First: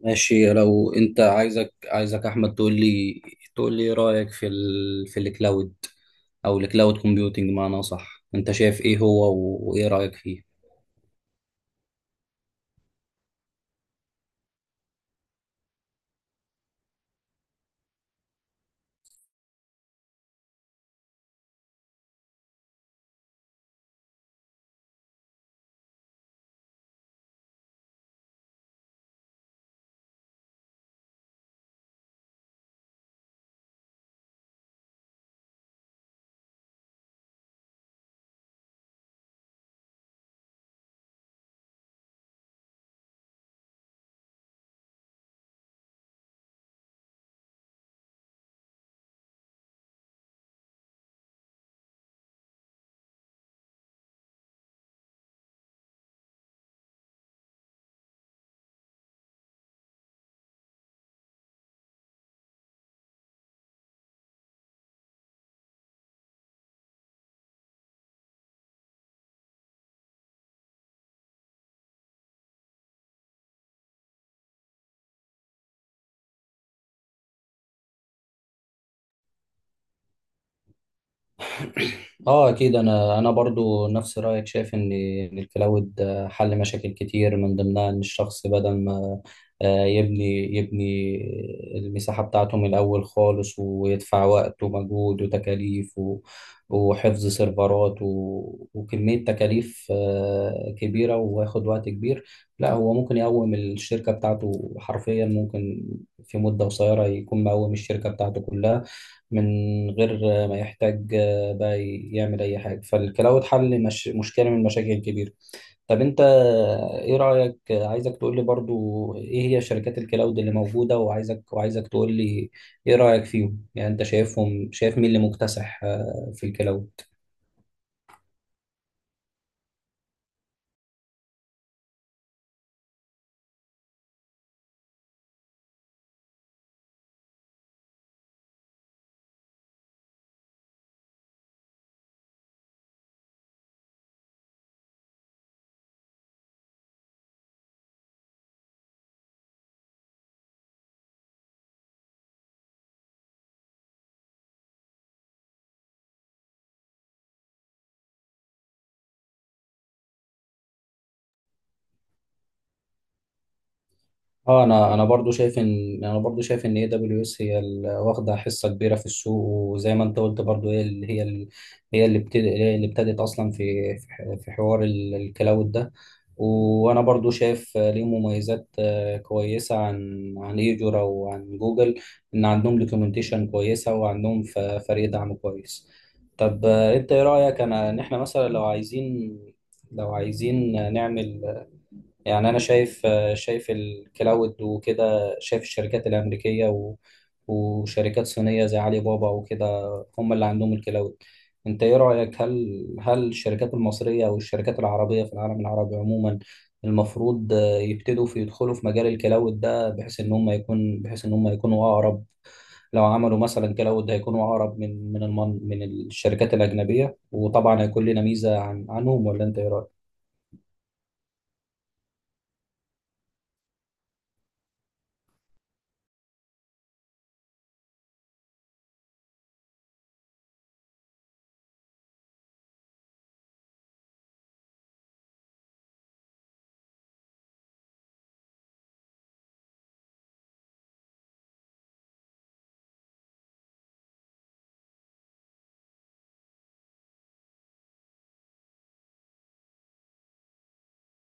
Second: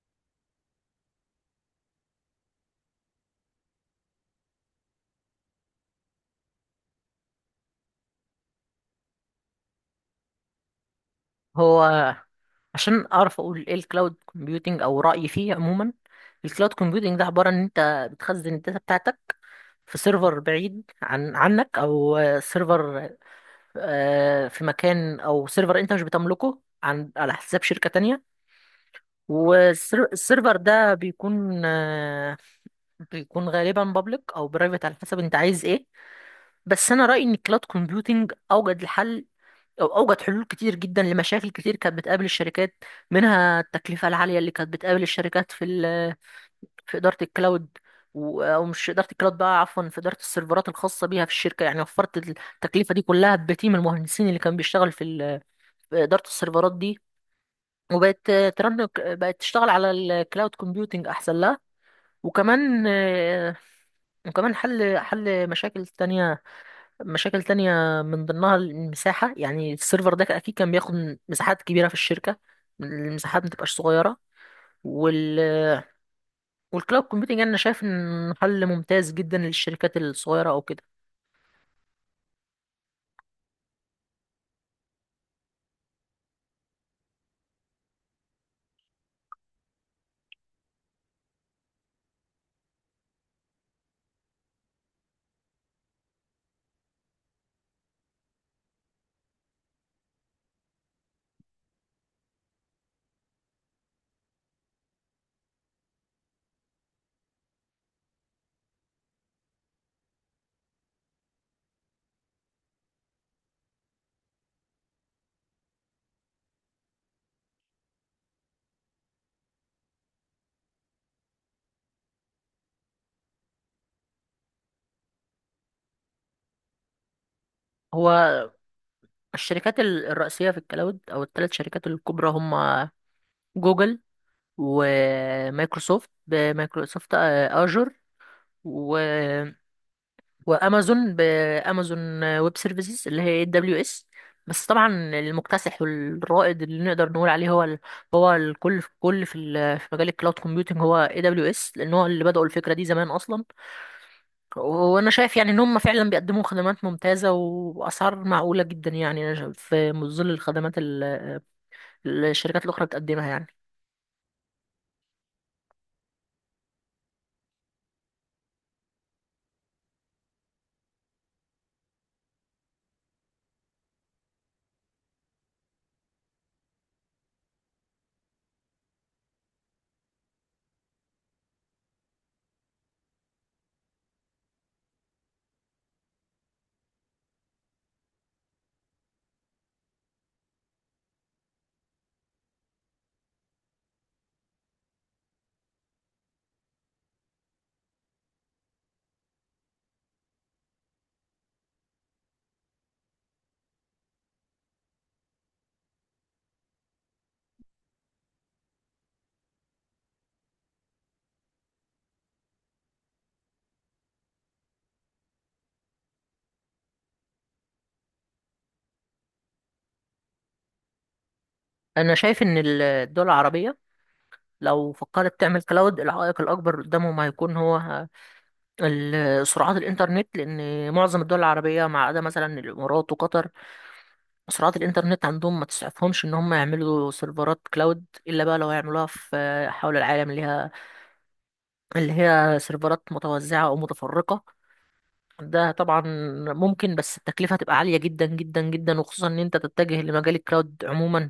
ماشي. لو انت عايزك احمد تقول لي، ايه رايك في الكلاود او الكلاود كومبيوتنج، معناه صح؟ انت شايف ايه هو وايه رايك فيه؟ هو، عشان اعرف اقول ايه الكلاود كومبيوتنج او رايي فيه عموما. الكلاود كومبيوتنج ده عباره ان انت بتخزن الداتا بتاعتك في سيرفر بعيد عنك او سيرفر آه، في مكان او سيرفر انت مش بتملكه على حساب شركه تانية. والسيرفر ده بيكون غالبا بابليك او برايفت على حسب انت عايز ايه. بس انا رايي ان الكلاود كومبيوتنج اوجد الحل، أوجد حلول كتير جدا لمشاكل كتير كانت بتقابل الشركات، منها التكلفة العالية اللي كانت بتقابل الشركات في إدارة الكلاود، و- أو مش إدارة الكلاود بقى، عفوا، في إدارة السيرفرات الخاصة بيها في الشركة، يعني وفرت التكلفة دي كلها بتيم المهندسين اللي كان بيشتغل في إدارة السيرفرات دي. وبقت، بقت تشتغل على الكلاود كومبيوتنج أحسن لها. وكمان آه، وكمان حل مشاكل تانية، من ضمنها المساحة، يعني السيرفر ده أكيد كان بياخد مساحات كبيرة في الشركة، المساحات متبقاش صغيرة. وال والكلاود كومبيوتنج أنا شايف إن حل ممتاز جدا للشركات الصغيرة أو كده. اه اكيد، انا برضو نفس رايك، شايف إن الكلاود حل مشاكل كتير، من ضمنها ان الشخص بدل ما يبني المساحه بتاعته من الاول خالص، ويدفع وقت ومجهود وتكاليف وحفظ سيرفرات وكميه تكاليف كبيره، وياخد وقت كبير. لا، هو ممكن يقوم الشركه بتاعته حرفيا، ممكن في مده قصيره يكون مقوم الشركه بتاعته كلها من غير ما يحتاج بقى يعمل اي حاجه. فالكلاود حل، مش مشكله، من المشاكل الكبيره. طب انت ايه رايك؟ عايزك تقول لي برضو ايه هي شركات الكلاود اللي موجوده، وعايزك تقول لي ايه رايك فيهم. يعني انت شايفهم، شايف مين اللي مكتسح في الكلاود؟ هو، الشركات الرئيسية في الكلاود، أو الثلاث شركات الكبرى، هما جوجل، ومايكروسوفت، بمايكروسوفت آجر، وامازون، بامازون ويب سيرفيسز، اللي هي WS. بس طبعا المكتسح والرائد اللي نقدر نقول عليه هو هو الكل في كل في مجال الكلاود كومبيوتنج هو AWS، لان هو اللي بدأوا الفكره دي زمان اصلا. وانا شايف يعني ان هم فعلا بيقدموا خدمات ممتازه واسعار معقوله جدا، يعني أنا شايف في ظل الخدمات الشركات الاخرى بتقدمها يعني. اه، انا برضو شايف ان، اي دبليو اس هي واخده حصه كبيره في السوق. وزي ما انت قلت، برضو هي اللي، هي اللي ابتدت اصلا في في حوار الكلاود ده. وانا برضو شايف ليه مميزات كويسه عن ايجورا وعن جوجل، ان عندهم دوكيومنتيشن كويسه، وعندهم فريق دعم كويس. طب انت ايه رايك ان احنا مثلا لو عايزين، نعمل؟ يعني انا شايف، الكلاود وكده، شايف الشركات الامريكيه وشركات صينيه زي علي بابا وكده، هم اللي عندهم الكلاود. انت ايه رايك، هل الشركات المصريه او الشركات العربيه في العالم العربي عموما المفروض يبتدوا يدخلوا في مجال الكلاود ده، بحيث ان هم يكونوا اقرب؟ لو عملوا مثلا كلاود، هيكونوا اقرب من الشركات الاجنبيه، وطبعا هيكون لنا ميزه عنهم، ولا انت ايه رايك؟ انا شايف ان الدول العربيه لو فكرت تعمل كلاود، العائق الاكبر قدامهم هيكون هو سرعات الإنترنت، لأن معظم الدول العربية، ما عدا مثلا الإمارات وقطر، سرعات الإنترنت عندهم ما تسعفهمش إن هم يعملوا سيرفرات كلاود، إلا بقى لو هيعملوها في حول العالم، اللي هي سيرفرات متوزعة أو متفرقة. ده طبعا ممكن، بس التكلفة هتبقى عالية جدا جدا جدا، وخصوصا إن أنت تتجه لمجال الكلاود عموما،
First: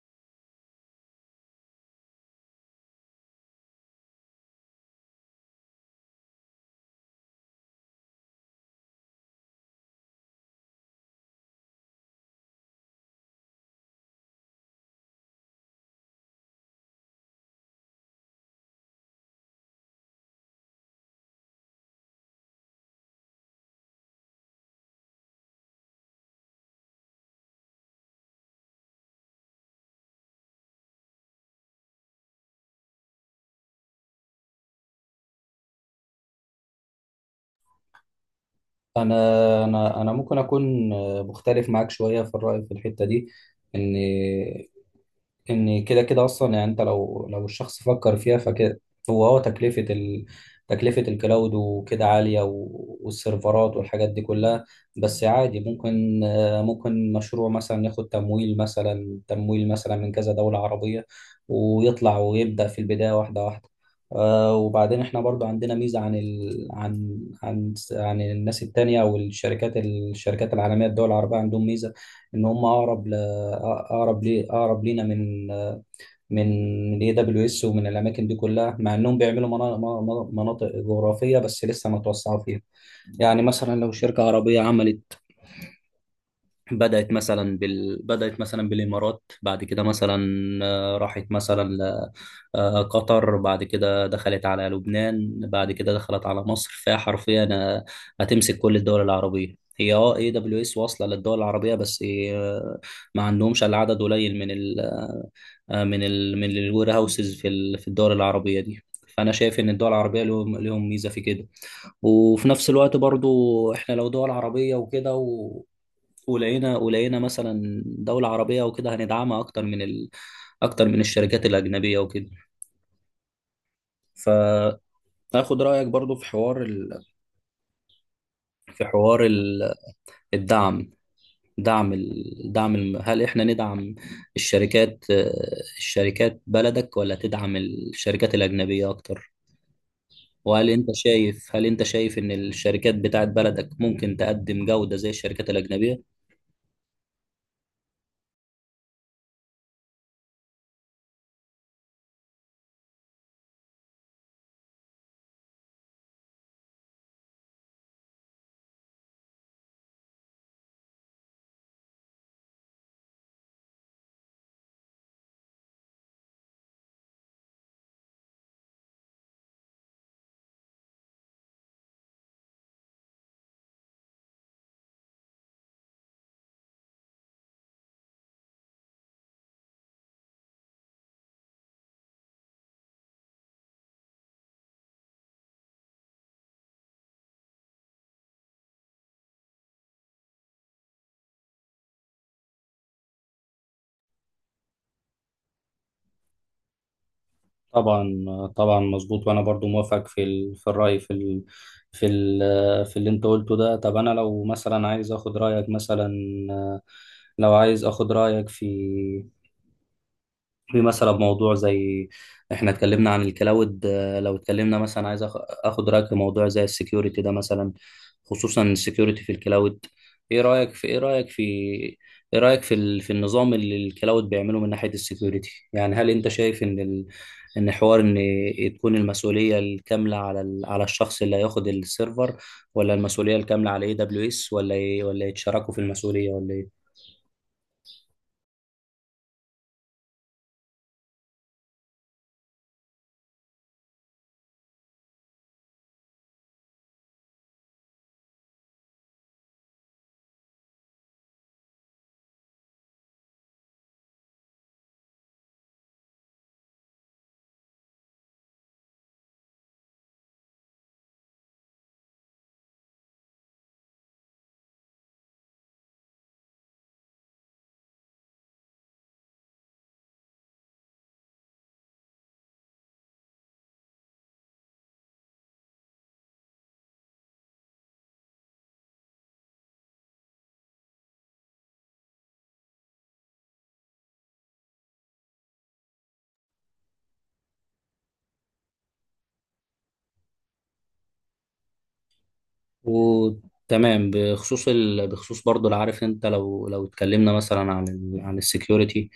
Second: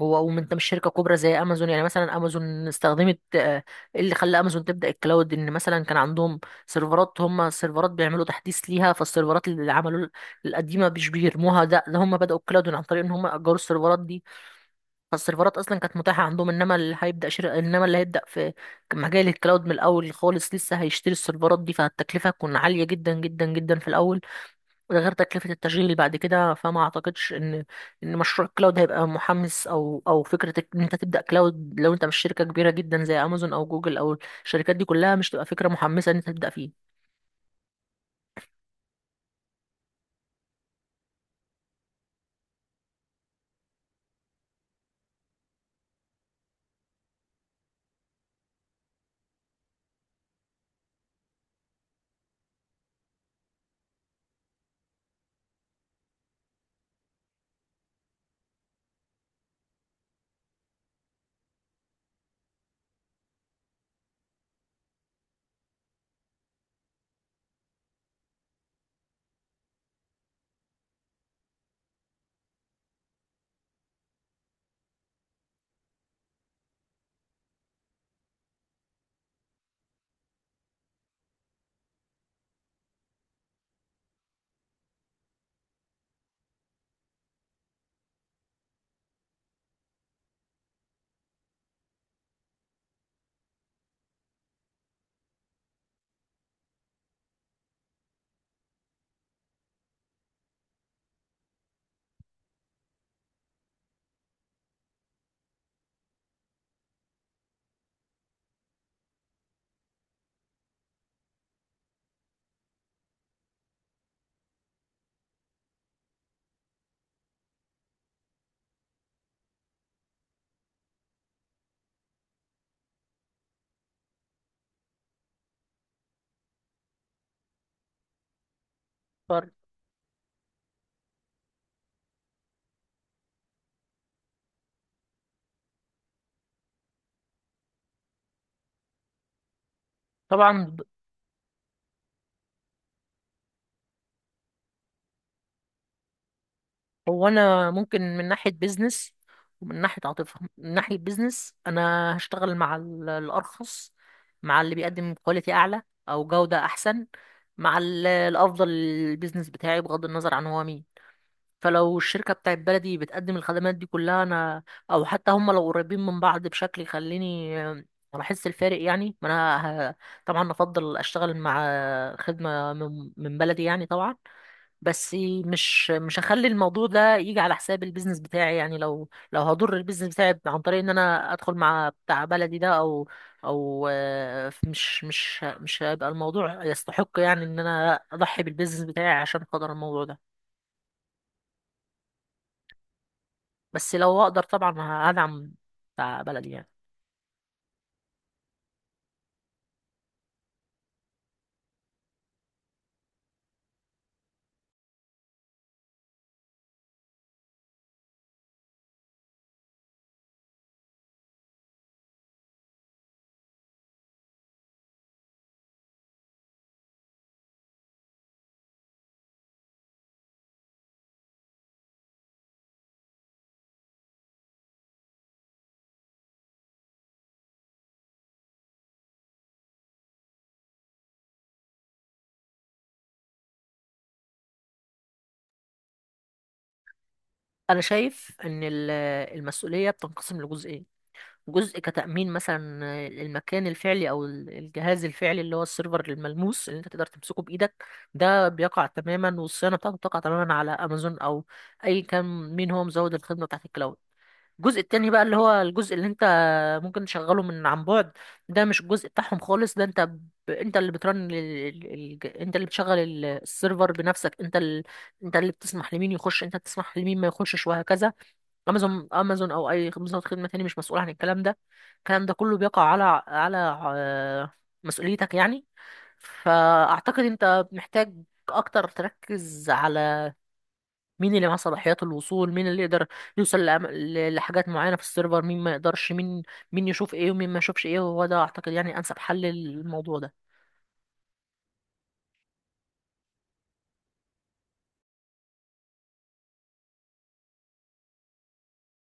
هو وانت مش شركه كبرى زي امازون. يعني مثلا امازون استخدمت، إيه اللي خلى امازون تبدا الكلاود؟ ان مثلا كان عندهم سيرفرات بيعملوا تحديث ليها، فالسيرفرات اللي عملوا القديمه مش بيرموها. ده هم بداوا الكلاود عن طريق ان هم اجروا السيرفرات دي. فالسيرفرات اصلا كانت متاحه عندهم، انما اللي هيبدا في مجال الكلاود من الاول خالص لسه هيشتري السيرفرات دي، فالتكلفه هتكون عاليه جدا جدا جدا في الاول، غير تكلفة التشغيل بعد كده. فما اعتقدش ان مشروع كلاود هيبقى محمس، او فكرة ان انت تبدأ كلاود لو انت مش شركة كبيرة جدا زي امازون او جوجل، او الشركات دي كلها، مش تبقى فكرة محمسة ان انت تبدأ فيه. انا ممكن اكون مختلف معاك شويه في الراي في الحته دي. ان ان كده كده اصلا، يعني انت لو، الشخص فكر فيها فكده. هو تكلفه الكلاود وكده عاليه، والسيرفرات والحاجات دي كلها. بس عادي، ممكن، مشروع مثلا ياخد تمويل، مثلا من كذا دوله عربيه، ويطلع ويبدا في البدايه واحده واحده. آه، وبعدين احنا برضو عندنا ميزه عن، ال... عن عن عن الناس التانية او الشركات العالميه. الدول العربيه عندهم ميزه ان هم اقرب، اقرب لي اقرب لينا، من من اي دبليو اس ومن الاماكن دي كلها، مع انهم بيعملوا مناطق جغرافيه، بس لسه ما توسعوا فيها. يعني مثلا لو شركه عربيه بدأت مثلا، بالإمارات، بعد كده مثلا راحت مثلا قطر، بعد كده دخلت على لبنان، بعد كده دخلت على مصر، فهي حرفيا هتمسك كل الدول العربية. هي اي دبليو اس واصله للدول العربيه، بس آه، ما عندهمش الا عدد قليل من ال آه، من ال من الوير هاوسز في الدول العربيه دي. فانا شايف ان الدول العربيه لهم ميزه في كده. وفي نفس الوقت برضو، احنا لو دول عربية وكده، ولقينا مثلا دولة عربية وكده، هندعمها أكتر أكتر من الشركات الأجنبية وكده. فآخد رأيك برضو في حوار في حوار فر- ال... الدعم. دعم ال... دعم الم... هل إحنا ندعم الشركات، بلدك، ولا تدعم الشركات الأجنبية أكتر؟ طبعا وهل ب- أنت شايف، إن الشركات بتاعت بلدك ممكن تقدم جودة زي الشركات الأجنبية؟ هو انا ممكن من ناحية بيزنس، ومن ناحية عاطفة. من ناحية بيزنس انا هشتغل مع الارخص، مع اللي بيقدم كواليتي اعلى او جودة احسن، مع الافضل للبيزنس بتاعي، بغض النظر عن هو مين. فلو الشركة بتاعت بلدي بتقدم الخدمات دي كلها أو حتى هم لو قريبين من بعض بشكل يخليني، أنا أحس الفارق، يعني ما أنا ه- طبعا أفضل أشتغل مع خدمة من بلدي يعني، طبعا. بس مش هخلي الموضوع ده يجي على حساب البيزنس بتاعي، يعني لو هضر البيزنس بتاعي عن طريق إن أنا أدخل مع بتاع بلدي ده، أو مش هيبقى الموضوع يستحق، يعني إن أنا أضحي بالبيزنس بتاعي عشان خاطر الموضوع ده. بس لو اقدر طبعا هدعم بتاع بلدي يعني. طبعا، طبعا، مظبوط. وانا برضو موافق في الراي في ال... في اللي انت قلته ده. طب انا لو مثلا عايز اخد رايك مثلا، آه، لو عايز اخد رايك في، مثلا موضوع زي، احنا اتكلمنا عن الكلاود، لو اتكلمنا مثلا، عايز اخد رايك في موضوع زي السكيورتي ده مثلا، خصوصا السكيورتي في الكلاود. ايه رايك في، النظام اللي الكلاود بيعمله من ناحيه السكيورتي. يعني هل انت شايف ان تكون المسؤوليه الكامله على الشخص اللي هياخد السيرفر، ولا المسؤوليه الكامله على اي دبليو اس، ولا يتشاركوا في المسؤوليه، ولا ايه؟ انا شايف ان المسؤوليه بتنقسم لجزئين. جزء كتامين مثلا المكان الفعلي او الجهاز الفعلي اللي هو السيرفر الملموس اللي انت تقدر تمسكه بايدك، ده بيقع تماما والصيانه بتاعته بتقع تماما على امازون، او اي كان مين هو مزود الخدمه بتاعت الكلاود. الجزء التاني بقى اللي هو الجزء اللي انت ممكن تشغله عن بعد، ده مش الجزء بتاعهم خالص. ده انت ب... انت اللي بترن ال... ال... ال- انت اللي بتشغل السيرفر بنفسك. انت اللي بتسمح لمين يخش، انت بتسمح لمين ما يخشش، وهكذا. امازون او اي مزود خدمة تاني مش مسؤول عن الكلام ده. الكلام ده كله بيقع على آه، مسؤوليتك يعني. فاعتقد انت محتاج اكتر تركز على مين اللي معاه صلاحيات الوصول، مين اللي يقدر يوصل لحاجات معينة في السيرفر، مين ما يقدرش، مين يشوف ايه ومين ما يشوفش ايه. وهو ده اعتقد يعني انسب حل للموضوع ده. وتمام. بخصوص برضه، لو عارف انت لو، اتكلمنا مثلا عن السكيورتي،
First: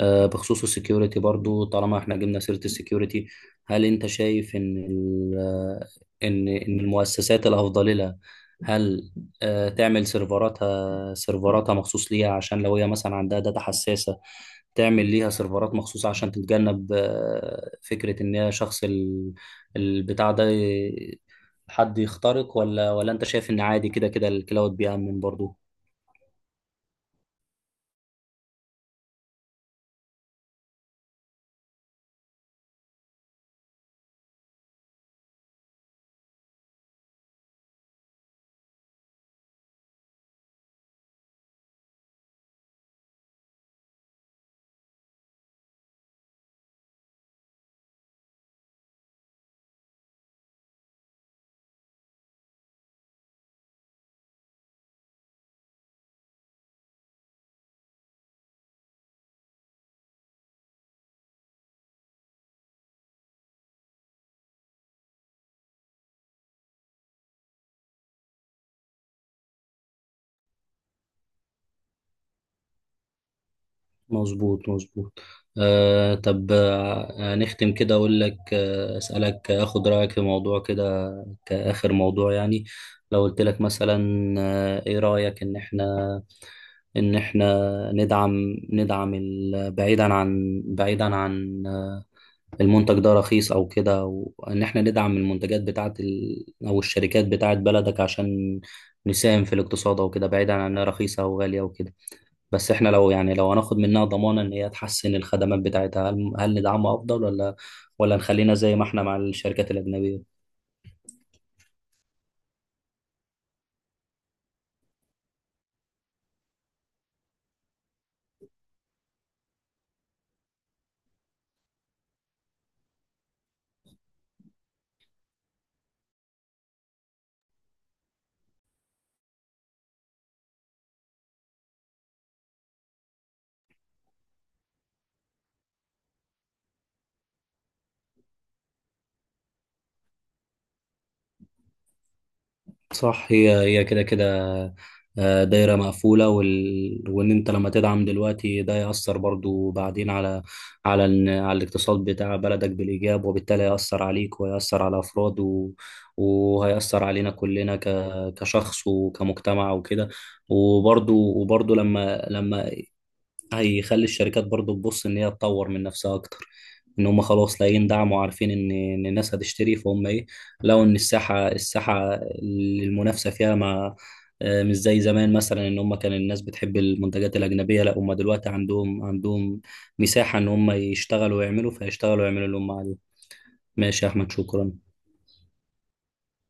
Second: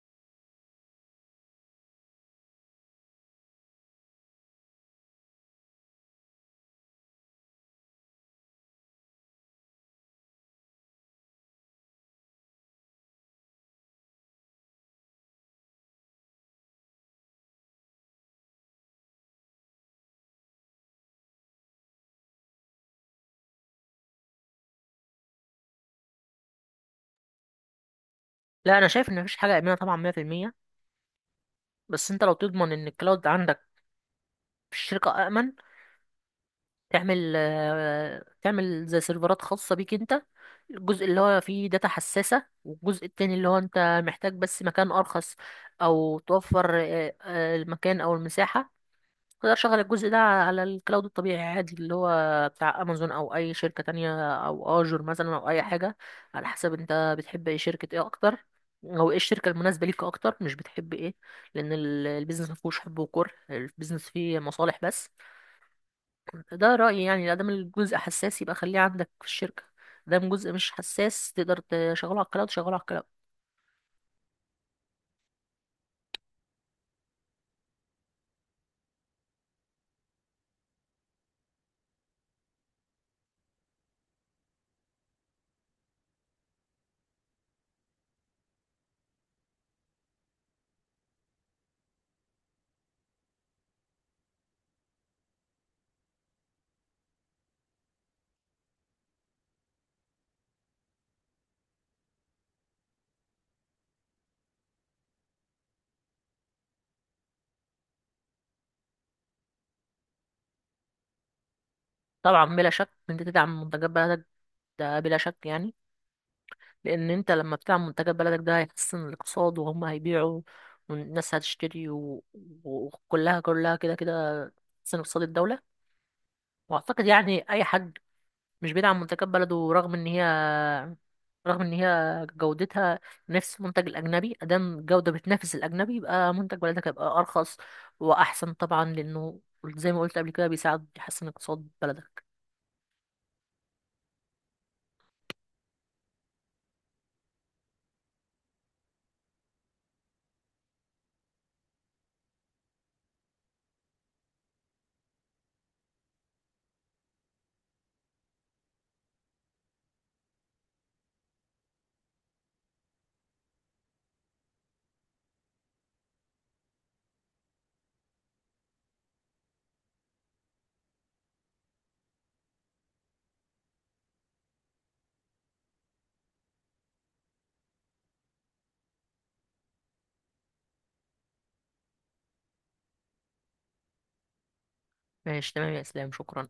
بخصوص السكيورتي برضه، طالما احنا جبنا سيرة السكيورتي، هل انت شايف ان المؤسسات الافضل لها هل تعمل سيرفراتها، مخصوص ليها، عشان لو هي مثلا عندها داتا حساسة تعمل ليها سيرفرات مخصوصة، عشان تتجنب فكرة ان هي شخص ال- البتاع ده ي- حد يخترق، ولا انت شايف ان عادي كده كده الكلاود بيأمن برضو؟ لا، انا شايف ان مفيش حاجة آمنة طبعا 100%. بس انت لو تضمن ان الكلاود عندك في الشركة آمن، تعمل زي سيرفرات خاصة بيك انت. الجزء اللي هو فيه داتا حساسة، والجزء التاني اللي هو انت محتاج بس مكان ارخص او توفر المكان او المساحة، اقدر اشغل الجزء ده على الكلاود الطبيعي عادي اللي هو بتاع امازون او اي شركة تانية او اجر مثلا او اي حاجة، على حسب انت بتحب اي شركة ايه اكتر، او ايه الشركة المناسبة ليك اكتر، مش بتحب ايه، لان البيزنس مفهوش حب وكره، البيزنس فيه مصالح بس. ده رأيي يعني، ادام الجزء حساس يبقى خليه عندك في الشركة، ادام جزء مش حساس تقدر تشغله على الكلاود شغله على الكلاود. مظبوط، مظبوط. طب، نختم كده، اقول لك، آه اسألك اخد رأيك في موضوع كده كآخر موضوع يعني. لو قلت لك مثلا، ايه رأيك ان احنا، ان احنا ندعم، بعيدا عن، المنتج ده رخيص او كده، وان احنا ندعم المنتجات بتاعت ال... او الشركات بتاعت بلدك، عشان نساهم في الاقتصاد او كده، بعيدا عن انها رخيصه او غاليه وكده. بس احنا لو، هناخد منها ضمانه ان هي تحسن الخدمات بتاعتها، هل ندعمها افضل، ولا نخلينا زي ما احنا مع الشركات الاجنبيه؟ طبعا بلا شك إن انت تدعم منتجات بلدك، ده بلا شك يعني، لان انت لما بتعمل منتجات بلدك ده هيحسن الاقتصاد، وهم هيبيعوا والناس هتشتري، وكلها كده كده تحسن اقتصاد الدولة. واعتقد يعني اي حد مش بيدعم منتجات بلده، رغم ان هي جودتها نفس المنتج الاجنبي، ادام الجودة بتنافس الاجنبي يبقى منتج بلدك هيبقى ارخص واحسن طبعا، لانه زي ما قلت قبل كده بيساعد يحسن اقتصاد بلدك. صح، هي كده كده دايرة مقفولة. وإن أنت لما تدعم دلوقتي، ده يأثر برضو بعدين على، على الاقتصاد بتاع بلدك بالإيجاب، وبالتالي هيأثر عليك، ويأثر على أفراد وهيأثر علينا كلنا كشخص وكمجتمع وكده. وبرضو، لما هيخلي الشركات برضو تبص ان هي تطور من نفسها اكتر، ان هم خلاص لاقيين دعم، وعارفين ان الناس هتشتري، فهم ايه، لقوا ان الساحه، اللي المنافسه فيها ما آه، مش زي زمان مثلا، ان هم كان الناس بتحب المنتجات الاجنبيه. لا، هم دلوقتي عندهم، مساحه ان هم يشتغلوا ويعملوا، فيشتغلوا ويعملوا اللي هم عليه. ماشي يا احمد، شكرا. ماشي تمام يا اسلام، شكرا.